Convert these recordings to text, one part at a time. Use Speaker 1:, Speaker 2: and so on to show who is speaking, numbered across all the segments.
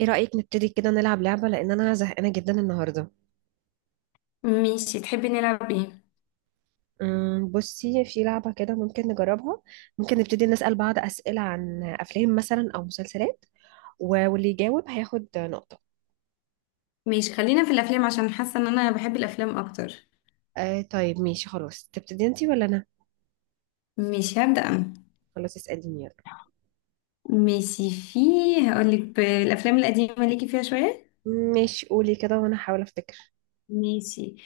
Speaker 1: ايه رأيك نبتدي كده نلعب لعبة لأن أنا زهقانة جدا النهاردة.
Speaker 2: ماشي، تحبي نلعب ايه؟
Speaker 1: بصي في لعبة كده ممكن نجربها. ممكن نبتدي نسأل بعض أسئلة عن أفلام مثلا أو مسلسلات. واللي يجاوب هياخد نقطة.
Speaker 2: ماشي، خلينا في الافلام عشان حاسه ان انا بحب الافلام اكتر.
Speaker 1: آه طيب ماشي خلاص، تبتدي انتي ولا أنا؟
Speaker 2: ماشي، هبدأ انا.
Speaker 1: خلاص اسأليني يلا.
Speaker 2: ماشي. في، هقولك بالافلام القديمه ليكي فيها شويه.
Speaker 1: ماشي قولي كده وأنا هحاول أفتكر.
Speaker 2: ماشي.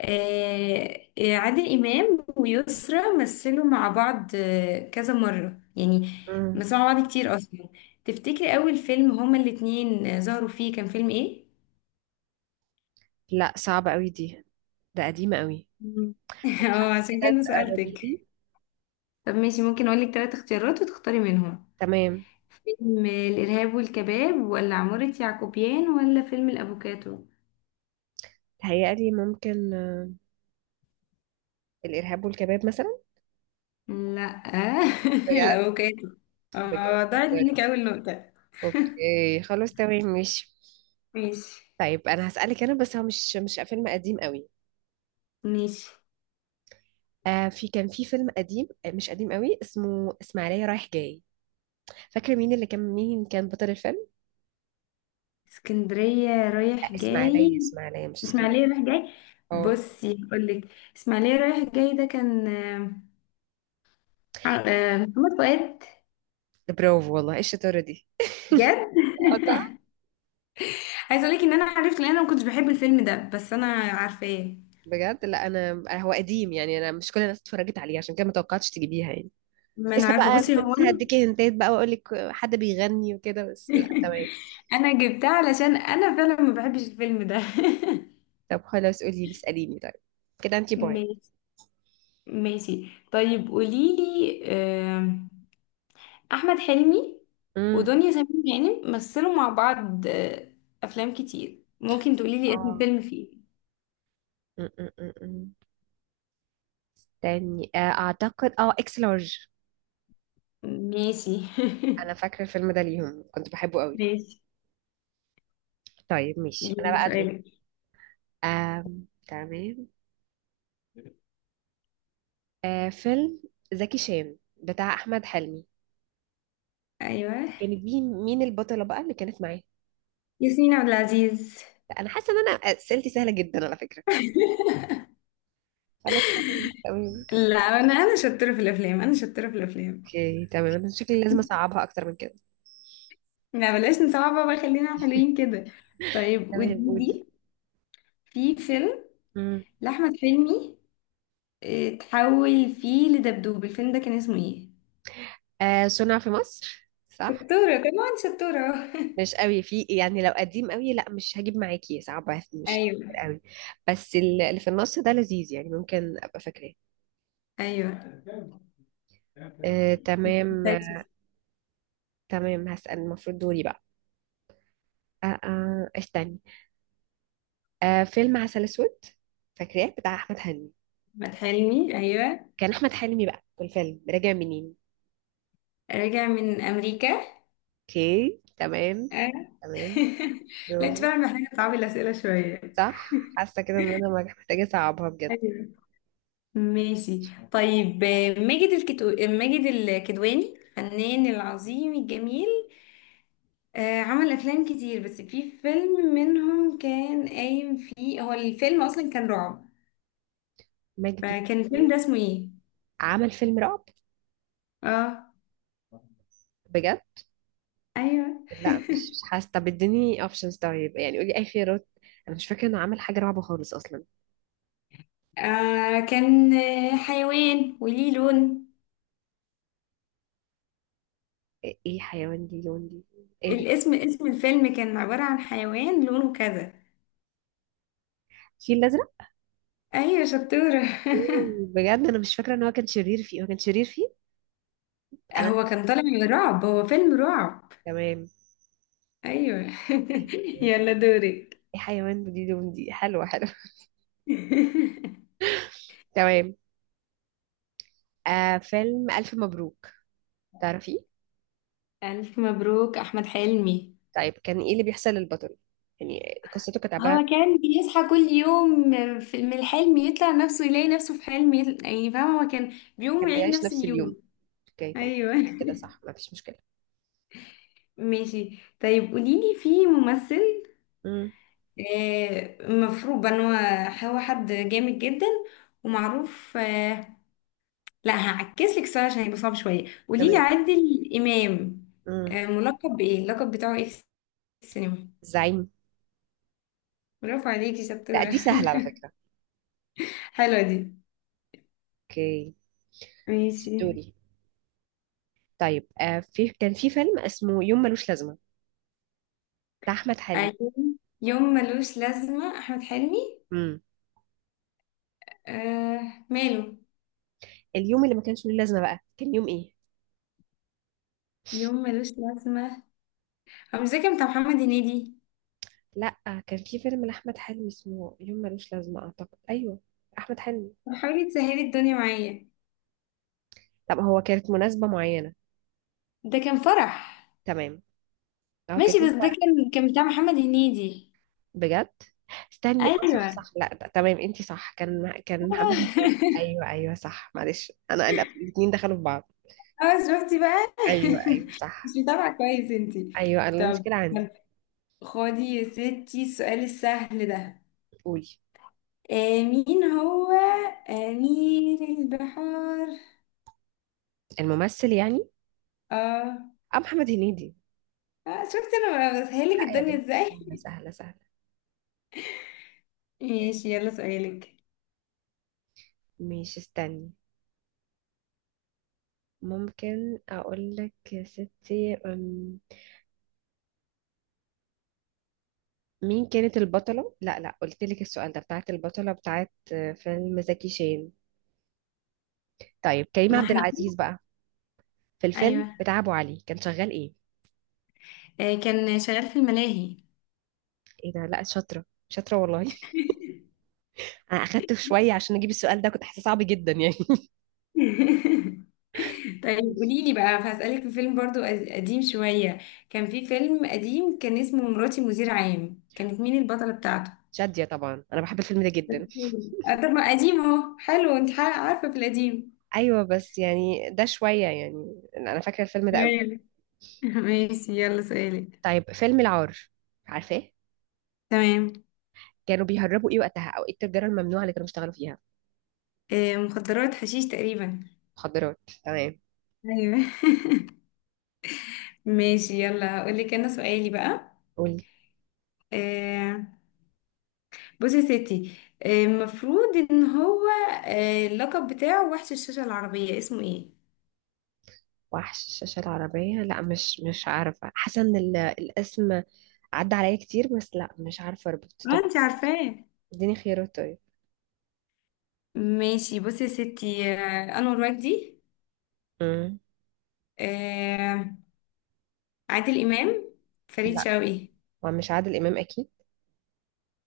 Speaker 2: عادل امام ويسرا مثلوا مع بعض كذا مره يعني.
Speaker 1: أمم،
Speaker 2: مثلوا مع بعض كتير اصلا. تفتكري اول فيلم هما الاتنين ظهروا فيه كان فيلم ايه؟
Speaker 1: لا صعبة أوي دي، ده قديمة أوي.
Speaker 2: مم.
Speaker 1: طب
Speaker 2: اه،
Speaker 1: حاولي
Speaker 2: عشان
Speaker 1: كده
Speaker 2: كده
Speaker 1: تقربي
Speaker 2: سألتك.
Speaker 1: لي.
Speaker 2: طب ماشي، ممكن اقولك ثلاث اختيارات وتختاري منهم.
Speaker 1: تمام.
Speaker 2: فيلم الإرهاب والكباب ولا عمارة يعقوبيان ولا فيلم الأفوكاتو.
Speaker 1: تهيألي ممكن الإرهاب والكباب مثلا.
Speaker 2: لا.
Speaker 1: بجد؟
Speaker 2: الأفوكاتو.
Speaker 1: بجد؟
Speaker 2: اه، ضاعت منك أول نقطة.
Speaker 1: اوكي خلاص تمام ماشي.
Speaker 2: ماشي.
Speaker 1: طيب انا هسألك انا بس، هو مش فيلم قديم قوي.
Speaker 2: ماشي.
Speaker 1: آه في كان في فيلم قديم، مش قديم قوي، اسمه اسماعيلية رايح جاي. فاكرة مين اللي كان، مين كان بطل الفيلم؟
Speaker 2: اسكندرية
Speaker 1: آه
Speaker 2: رايح جاي.
Speaker 1: اسماعيلية، اسماعيلية مش اسكندرية.
Speaker 2: اسماعيلية رايح جاي.
Speaker 1: اه.
Speaker 2: بصي، هقولك. اسماعيلية رايح جاي ده كان محمد فؤاد.
Speaker 1: ده برافو والله، ايه الشطارة دي.
Speaker 2: جد.
Speaker 1: اه صح.
Speaker 2: عايزة أقولك إن أنا عرفت لأن أنا ما كنتش بحب الفيلم ده بس أنا عارفاه.
Speaker 1: بجد لا انا هو قديم يعني، انا مش كل الناس اتفرجت عليه، عشان كده ما توقعتش تجيبيها يعني.
Speaker 2: ما
Speaker 1: كنت
Speaker 2: أنا
Speaker 1: لسه
Speaker 2: عارفة،
Speaker 1: بقى،
Speaker 2: بصي
Speaker 1: كنت
Speaker 2: هو
Speaker 1: لسه
Speaker 2: أنا.
Speaker 1: هديكي هنتات بقى واقول لك حد بيغني وكده، بس لا تمام.
Speaker 2: انا جبتها علشان انا فعلا ما بحبش الفيلم ده.
Speaker 1: طب خلاص قولي لي اسأليني طيب. كده انتي بوينت.
Speaker 2: ماشي. ماشي طيب قوليلي. آم، احمد حلمي
Speaker 1: امم.
Speaker 2: ودنيا سمير غانم مثلوا مع بعض افلام كتير. ممكن تقوليلي اسم
Speaker 1: اه
Speaker 2: فيلم فيه.
Speaker 1: م- م- م- م. تاني اعتقد اه اكس لارج.
Speaker 2: ماشي.
Speaker 1: انا فاكره الفيلم ده ليهم، كنت بحبه قوي.
Speaker 2: ماشي،
Speaker 1: طيب ماشي انا
Speaker 2: يلا
Speaker 1: بقى دول.
Speaker 2: سؤالك.
Speaker 1: تمام. فيلم زكي شان بتاع احمد حلمي،
Speaker 2: ايوه،
Speaker 1: كانت مين، مين البطله بقى اللي كانت معاه؟
Speaker 2: ياسمين عبد العزيز.
Speaker 1: لا، انا حاسه ان انا اسئلتي سهله جدا على فكره. انا تمام تمام.
Speaker 2: لا، انا شطوره في الافلام، انا شطوره في الافلام.
Speaker 1: اوكي تمام، انا شكلي لازم اصعبها اكتر من كده.
Speaker 2: لا بلاش نصعب بقى، خلينا حلوين كده. طيب
Speaker 1: تمام قولي.
Speaker 2: ودي. في فيلم
Speaker 1: مم.
Speaker 2: لأحمد حلمي تحول فيه لدبدوب، الفيلم ده كان اسمه ايه؟
Speaker 1: آه صنع في مصر صح.
Speaker 2: شطورة، كمان شطورة.
Speaker 1: مش قوي في يعني، لو قديم قوي لا مش هجيب معاكي، صعب، مش
Speaker 2: ايوه.
Speaker 1: فاكر قوي. بس اللي في النص ده لذيذ يعني ممكن ابقى فاكراه.
Speaker 2: ايوه،
Speaker 1: تمام
Speaker 2: مسلسل.
Speaker 1: تمام. هسأل، المفروض دوري بقى. استني. فيلم عسل اسود، فاكراه بتاع احمد حلمي.
Speaker 2: احمد حلمي. ايوه.
Speaker 1: كان احمد حلمي بقى في الفيلم راجع منين؟
Speaker 2: راجع من امريكا.
Speaker 1: اوكي تمام.
Speaker 2: آه.
Speaker 1: تمام.
Speaker 2: لا، انت
Speaker 1: برافو.
Speaker 2: فعلا محتاجه تصعبي الاسئله شويه.
Speaker 1: صح، حاسه كده ان انا محتاجه اصعبها بجد.
Speaker 2: ايوه. ماشي. طيب آه، ماجد الكتو... آه، ماجد الكدواني الفنان العظيم الجميل عمل افلام كتير. بس في فيلم منهم كان قايم فيه، هو الفيلم اصلا كان رعب.
Speaker 1: ماجد
Speaker 2: فكان الفيلم
Speaker 1: الكدواني
Speaker 2: ده اسمه ايه؟
Speaker 1: عمل فيلم رعب؟
Speaker 2: اه.
Speaker 1: بجد؟
Speaker 2: ايوه.
Speaker 1: لا مش حاسه، طب اديني اوبشنز طيب، يعني قولي اي خيارات. انا مش فاكره انه عمل حاجه رعب خالص اصلا.
Speaker 2: كان حيوان وليه لون.
Speaker 1: ايه، إيه حيوان ليه لون ليه؟ ايه ده؟
Speaker 2: الاسم، اسم الفيلم كان عبارة عن حيوان لونه كذا.
Speaker 1: الفيل الازرق.
Speaker 2: ايوه، شطورة.
Speaker 1: بجد انا مش فاكره ان هو كان شرير فيه، هو كان شرير فيه؟ انا،
Speaker 2: هو كان طالع من رعب، هو فيلم رعب.
Speaker 1: تمام.
Speaker 2: ايوه.
Speaker 1: ايوه أيوة.
Speaker 2: يلا دورك.
Speaker 1: ايه حيوان دي لون دي، حلوه حلوه. تمام. آه فيلم الف مبروك، تعرفيه؟
Speaker 2: الف مبروك، احمد حلمي.
Speaker 1: طيب كان ايه اللي بيحصل للبطل يعني، قصته كانت عباره عن؟
Speaker 2: هو كان بيصحى كل يوم من الحلم يطلع نفسه، يلاقي نفسه في حلم يعني فاهمة، هو كان بيقوم
Speaker 1: كان
Speaker 2: يعيد
Speaker 1: بيعيش
Speaker 2: نفس
Speaker 1: نفس اليوم.
Speaker 2: اليوم.
Speaker 1: اوكي تمام
Speaker 2: ايوه.
Speaker 1: خلاص كده صح، ما فيش مشكله.
Speaker 2: ماشي طيب قوليلي، في ممثل
Speaker 1: امم.
Speaker 2: مفروض ان هو، هو حد جامد جدا ومعروف لا، هعكس لك السؤال عشان يبقى صعب شويه. قوليلي
Speaker 1: تمام.
Speaker 2: عادل امام
Speaker 1: امم.
Speaker 2: ملقب بايه، اللقب بتاعه ايه في السينما؟
Speaker 1: الزعيم.
Speaker 2: برافو عليكي،
Speaker 1: لا
Speaker 2: شطوره.
Speaker 1: دي سهلة على فكرة.
Speaker 2: حلوه دي.
Speaker 1: اوكي.
Speaker 2: ماشي.
Speaker 1: دوري. طيب في كان في فيلم اسمه يوم ملوش لازمة بتاع أحمد حلمي.
Speaker 2: ايوه. يوم ملوش لازمه، احمد حلمي.
Speaker 1: امم.
Speaker 2: آه ماله.
Speaker 1: اليوم اللي ما كانش له لازمة بقى كان يوم ايه؟
Speaker 2: يوم ملوش لازمه. أنا مش فاكرة، بتاع محمد هنيدي.
Speaker 1: لا كان في فيلم لأحمد حلمي اسمه يوم ملوش لازمة أعتقد، أيوه، أحمد حلمي.
Speaker 2: طب حاولي تسهلي الدنيا معايا.
Speaker 1: طب هو كانت مناسبة معينة؟
Speaker 2: ده كان فرح.
Speaker 1: تمام. اه كان
Speaker 2: ماشي
Speaker 1: يوم
Speaker 2: بس ده
Speaker 1: فرح.
Speaker 2: كان بتاع محمد هنيدي.
Speaker 1: بجد؟ استني، اه صح
Speaker 2: ايوه.
Speaker 1: صح، لا ده تمام انتي صح، كان كان محمد هنيدي، ايوه ايوه صح، معلش انا، انا الاثنين دخلوا في بعض.
Speaker 2: اه شفتي بقى.
Speaker 1: ايوه ايوه
Speaker 2: مش
Speaker 1: صح.
Speaker 2: متابعة كويس انتي.
Speaker 1: ايوه انا
Speaker 2: طب
Speaker 1: المشكلة عندي.
Speaker 2: خدي يا ستي السؤال السهل ده.
Speaker 1: قولي.
Speaker 2: مين هو أمير البحار؟
Speaker 1: الممثل يعني؟
Speaker 2: اه.
Speaker 1: اه محمد هنيدي.
Speaker 2: اه شفتي، انا بسهلك
Speaker 1: لا يا
Speaker 2: الدنيا
Speaker 1: بنتي،
Speaker 2: ازاي.
Speaker 1: سهلة سهلة سهلة.
Speaker 2: ماشي، يلا سؤالك.
Speaker 1: مش، استني، ممكن اقول لك يا ستي، مين كانت البطلة، لا لا قلت لك السؤال ده، بتاعت البطلة بتاعت فيلم زكي شان. طيب كريم
Speaker 2: ما
Speaker 1: عبد
Speaker 2: احنا.
Speaker 1: العزيز بقى، في
Speaker 2: ايوه.
Speaker 1: الفيلم بتاع ابو علي كان شغال ايه؟
Speaker 2: كان شغال في الملاهي.
Speaker 1: ايه ده، لا شاطرة شاطرة والله. انا اخدت شوية عشان اجيب السؤال ده، كنت حاسة صعب جدا يعني.
Speaker 2: طيب قولي لي بقى، هسألك في فيلم برضو قديم شوية. كان في فيلم قديم كان اسمه مراتي مدير عام، كانت مين البطلة بتاعته؟
Speaker 1: شادية طبعا، انا بحب الفيلم ده جدا.
Speaker 2: طب ما قديم اهو، حلو. انت عارفة في القديم.
Speaker 1: ايوه بس يعني ده شوية، يعني انا فاكرة الفيلم ده.
Speaker 2: ايوه. ماشي، يلا سؤالك.
Speaker 1: طيب فيلم العار، عارفاه؟
Speaker 2: تمام.
Speaker 1: كانوا بيهربوا ايه وقتها، او ايه التجاره الممنوعه اللي كانوا بيشتغلوا فيها؟
Speaker 2: مخدرات، حشيش تقريبا.
Speaker 1: مخدرات تمام.
Speaker 2: ايوه. ماشي، يلا هقولك انا سؤالي بقى.
Speaker 1: قولي.
Speaker 2: آه، بصي يا ستي المفروض ان هو اللقب بتاعه وحش الشاشة العربية، اسمه ايه؟
Speaker 1: وحش الشاشه العربيه، لا مش مش عارفه، حاسه ان الاسم عدى عليا كتير، بس لا مش عارفه اربط،
Speaker 2: اه،
Speaker 1: طب
Speaker 2: انت عارفاه.
Speaker 1: اديني خيارات طيب.
Speaker 2: ماشي، بصي يا ستي انور مجدي
Speaker 1: امم.
Speaker 2: آه، عادل امام، فريد
Speaker 1: لا،
Speaker 2: شوقي.
Speaker 1: هو مش عادل امام اكيد،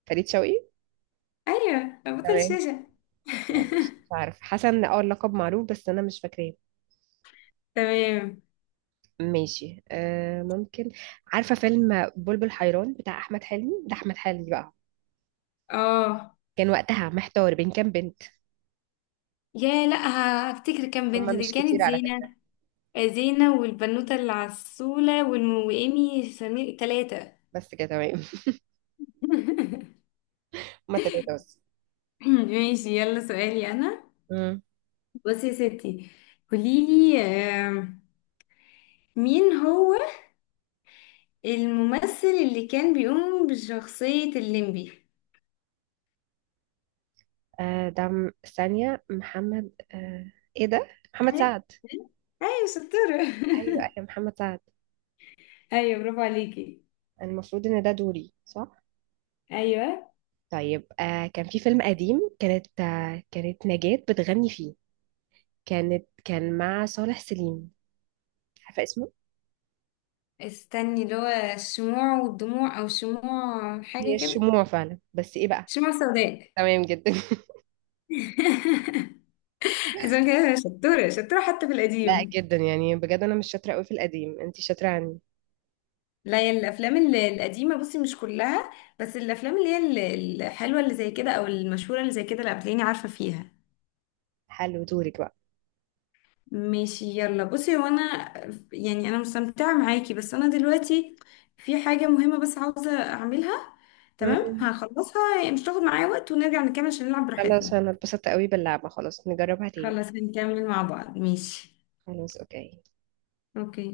Speaker 1: فريد شوقي.
Speaker 2: ايوه، بطل
Speaker 1: تمام.
Speaker 2: الشاشه.
Speaker 1: لا مش مش عارفه، حاسه ان اه اللقب معروف بس انا مش فاكراه.
Speaker 2: تمام.
Speaker 1: ماشي آه ممكن، عارفه فيلم بلبل حيران بتاع احمد حلمي؟ ده احمد حلمي بقى
Speaker 2: اه.
Speaker 1: كان وقتها محتار بين كام بنت؟
Speaker 2: يا لا، هفتكر كام
Speaker 1: هما
Speaker 2: بنت. دي
Speaker 1: مش كتير
Speaker 2: كانت
Speaker 1: على فكرة.
Speaker 2: زينة. زينة والبنوتة العسولة وإيمي سمير، تلاتة.
Speaker 1: بس كده تمام. هما تلاتة بس.
Speaker 2: ماشي، يلا سؤالي أنا.
Speaker 1: امم.
Speaker 2: بصي يا ستي، قوليلي مين هو الممثل اللي كان بيقوم بشخصية الليمبي؟
Speaker 1: آه ده ثانية محمد آه، ايه ده، محمد
Speaker 2: أيوة.
Speaker 1: سعد.
Speaker 2: ايوه، شطورة.
Speaker 1: ايوه ايوه محمد سعد.
Speaker 2: أيوة، برافو عليكي.
Speaker 1: المفروض ان ده دوري صح؟
Speaker 2: أيوة.
Speaker 1: طيب كان في فيلم قديم، كانت كانت نجاة بتغني فيه، كانت كان مع صالح سليم، عارفة اسمه؟
Speaker 2: استني، اللي هو الشموع والدموع او شموع
Speaker 1: هي
Speaker 2: حاجة كده.
Speaker 1: الشموع فعلا بس ايه بقى؟
Speaker 2: شموع سوداء.
Speaker 1: تمام جدا.
Speaker 2: عشان كده شطورة، شطورة حتى في
Speaker 1: لا
Speaker 2: القديم.
Speaker 1: جدا يعني بجد، انا مش شاطرة قوي في القديم، انتي شاطرة عني.
Speaker 2: لا، هي الافلام القديمة، بصي، مش كلها. بس الافلام اللي هي الحلوة اللي زي كده او المشهورة اللي زي كده، لا بتلاقيني عارفة فيها.
Speaker 1: حلو، دورك بقى.
Speaker 2: ماشي، يلا بصي، هو انا يعني انا مستمتعه معاكي بس انا دلوقتي في حاجه مهمه بس عاوزه اعملها. تمام،
Speaker 1: امم.
Speaker 2: هخلصها يعني مش تاخد معايا وقت ونرجع نكمل عشان نلعب
Speaker 1: خلاص
Speaker 2: براحتنا.
Speaker 1: انا اتبسطت قوي باللعبة، خلاص نجربها تاني.
Speaker 2: خلاص هنكمل مع بعض. ماشي.
Speaker 1: خلاص اوكي.
Speaker 2: اوكي.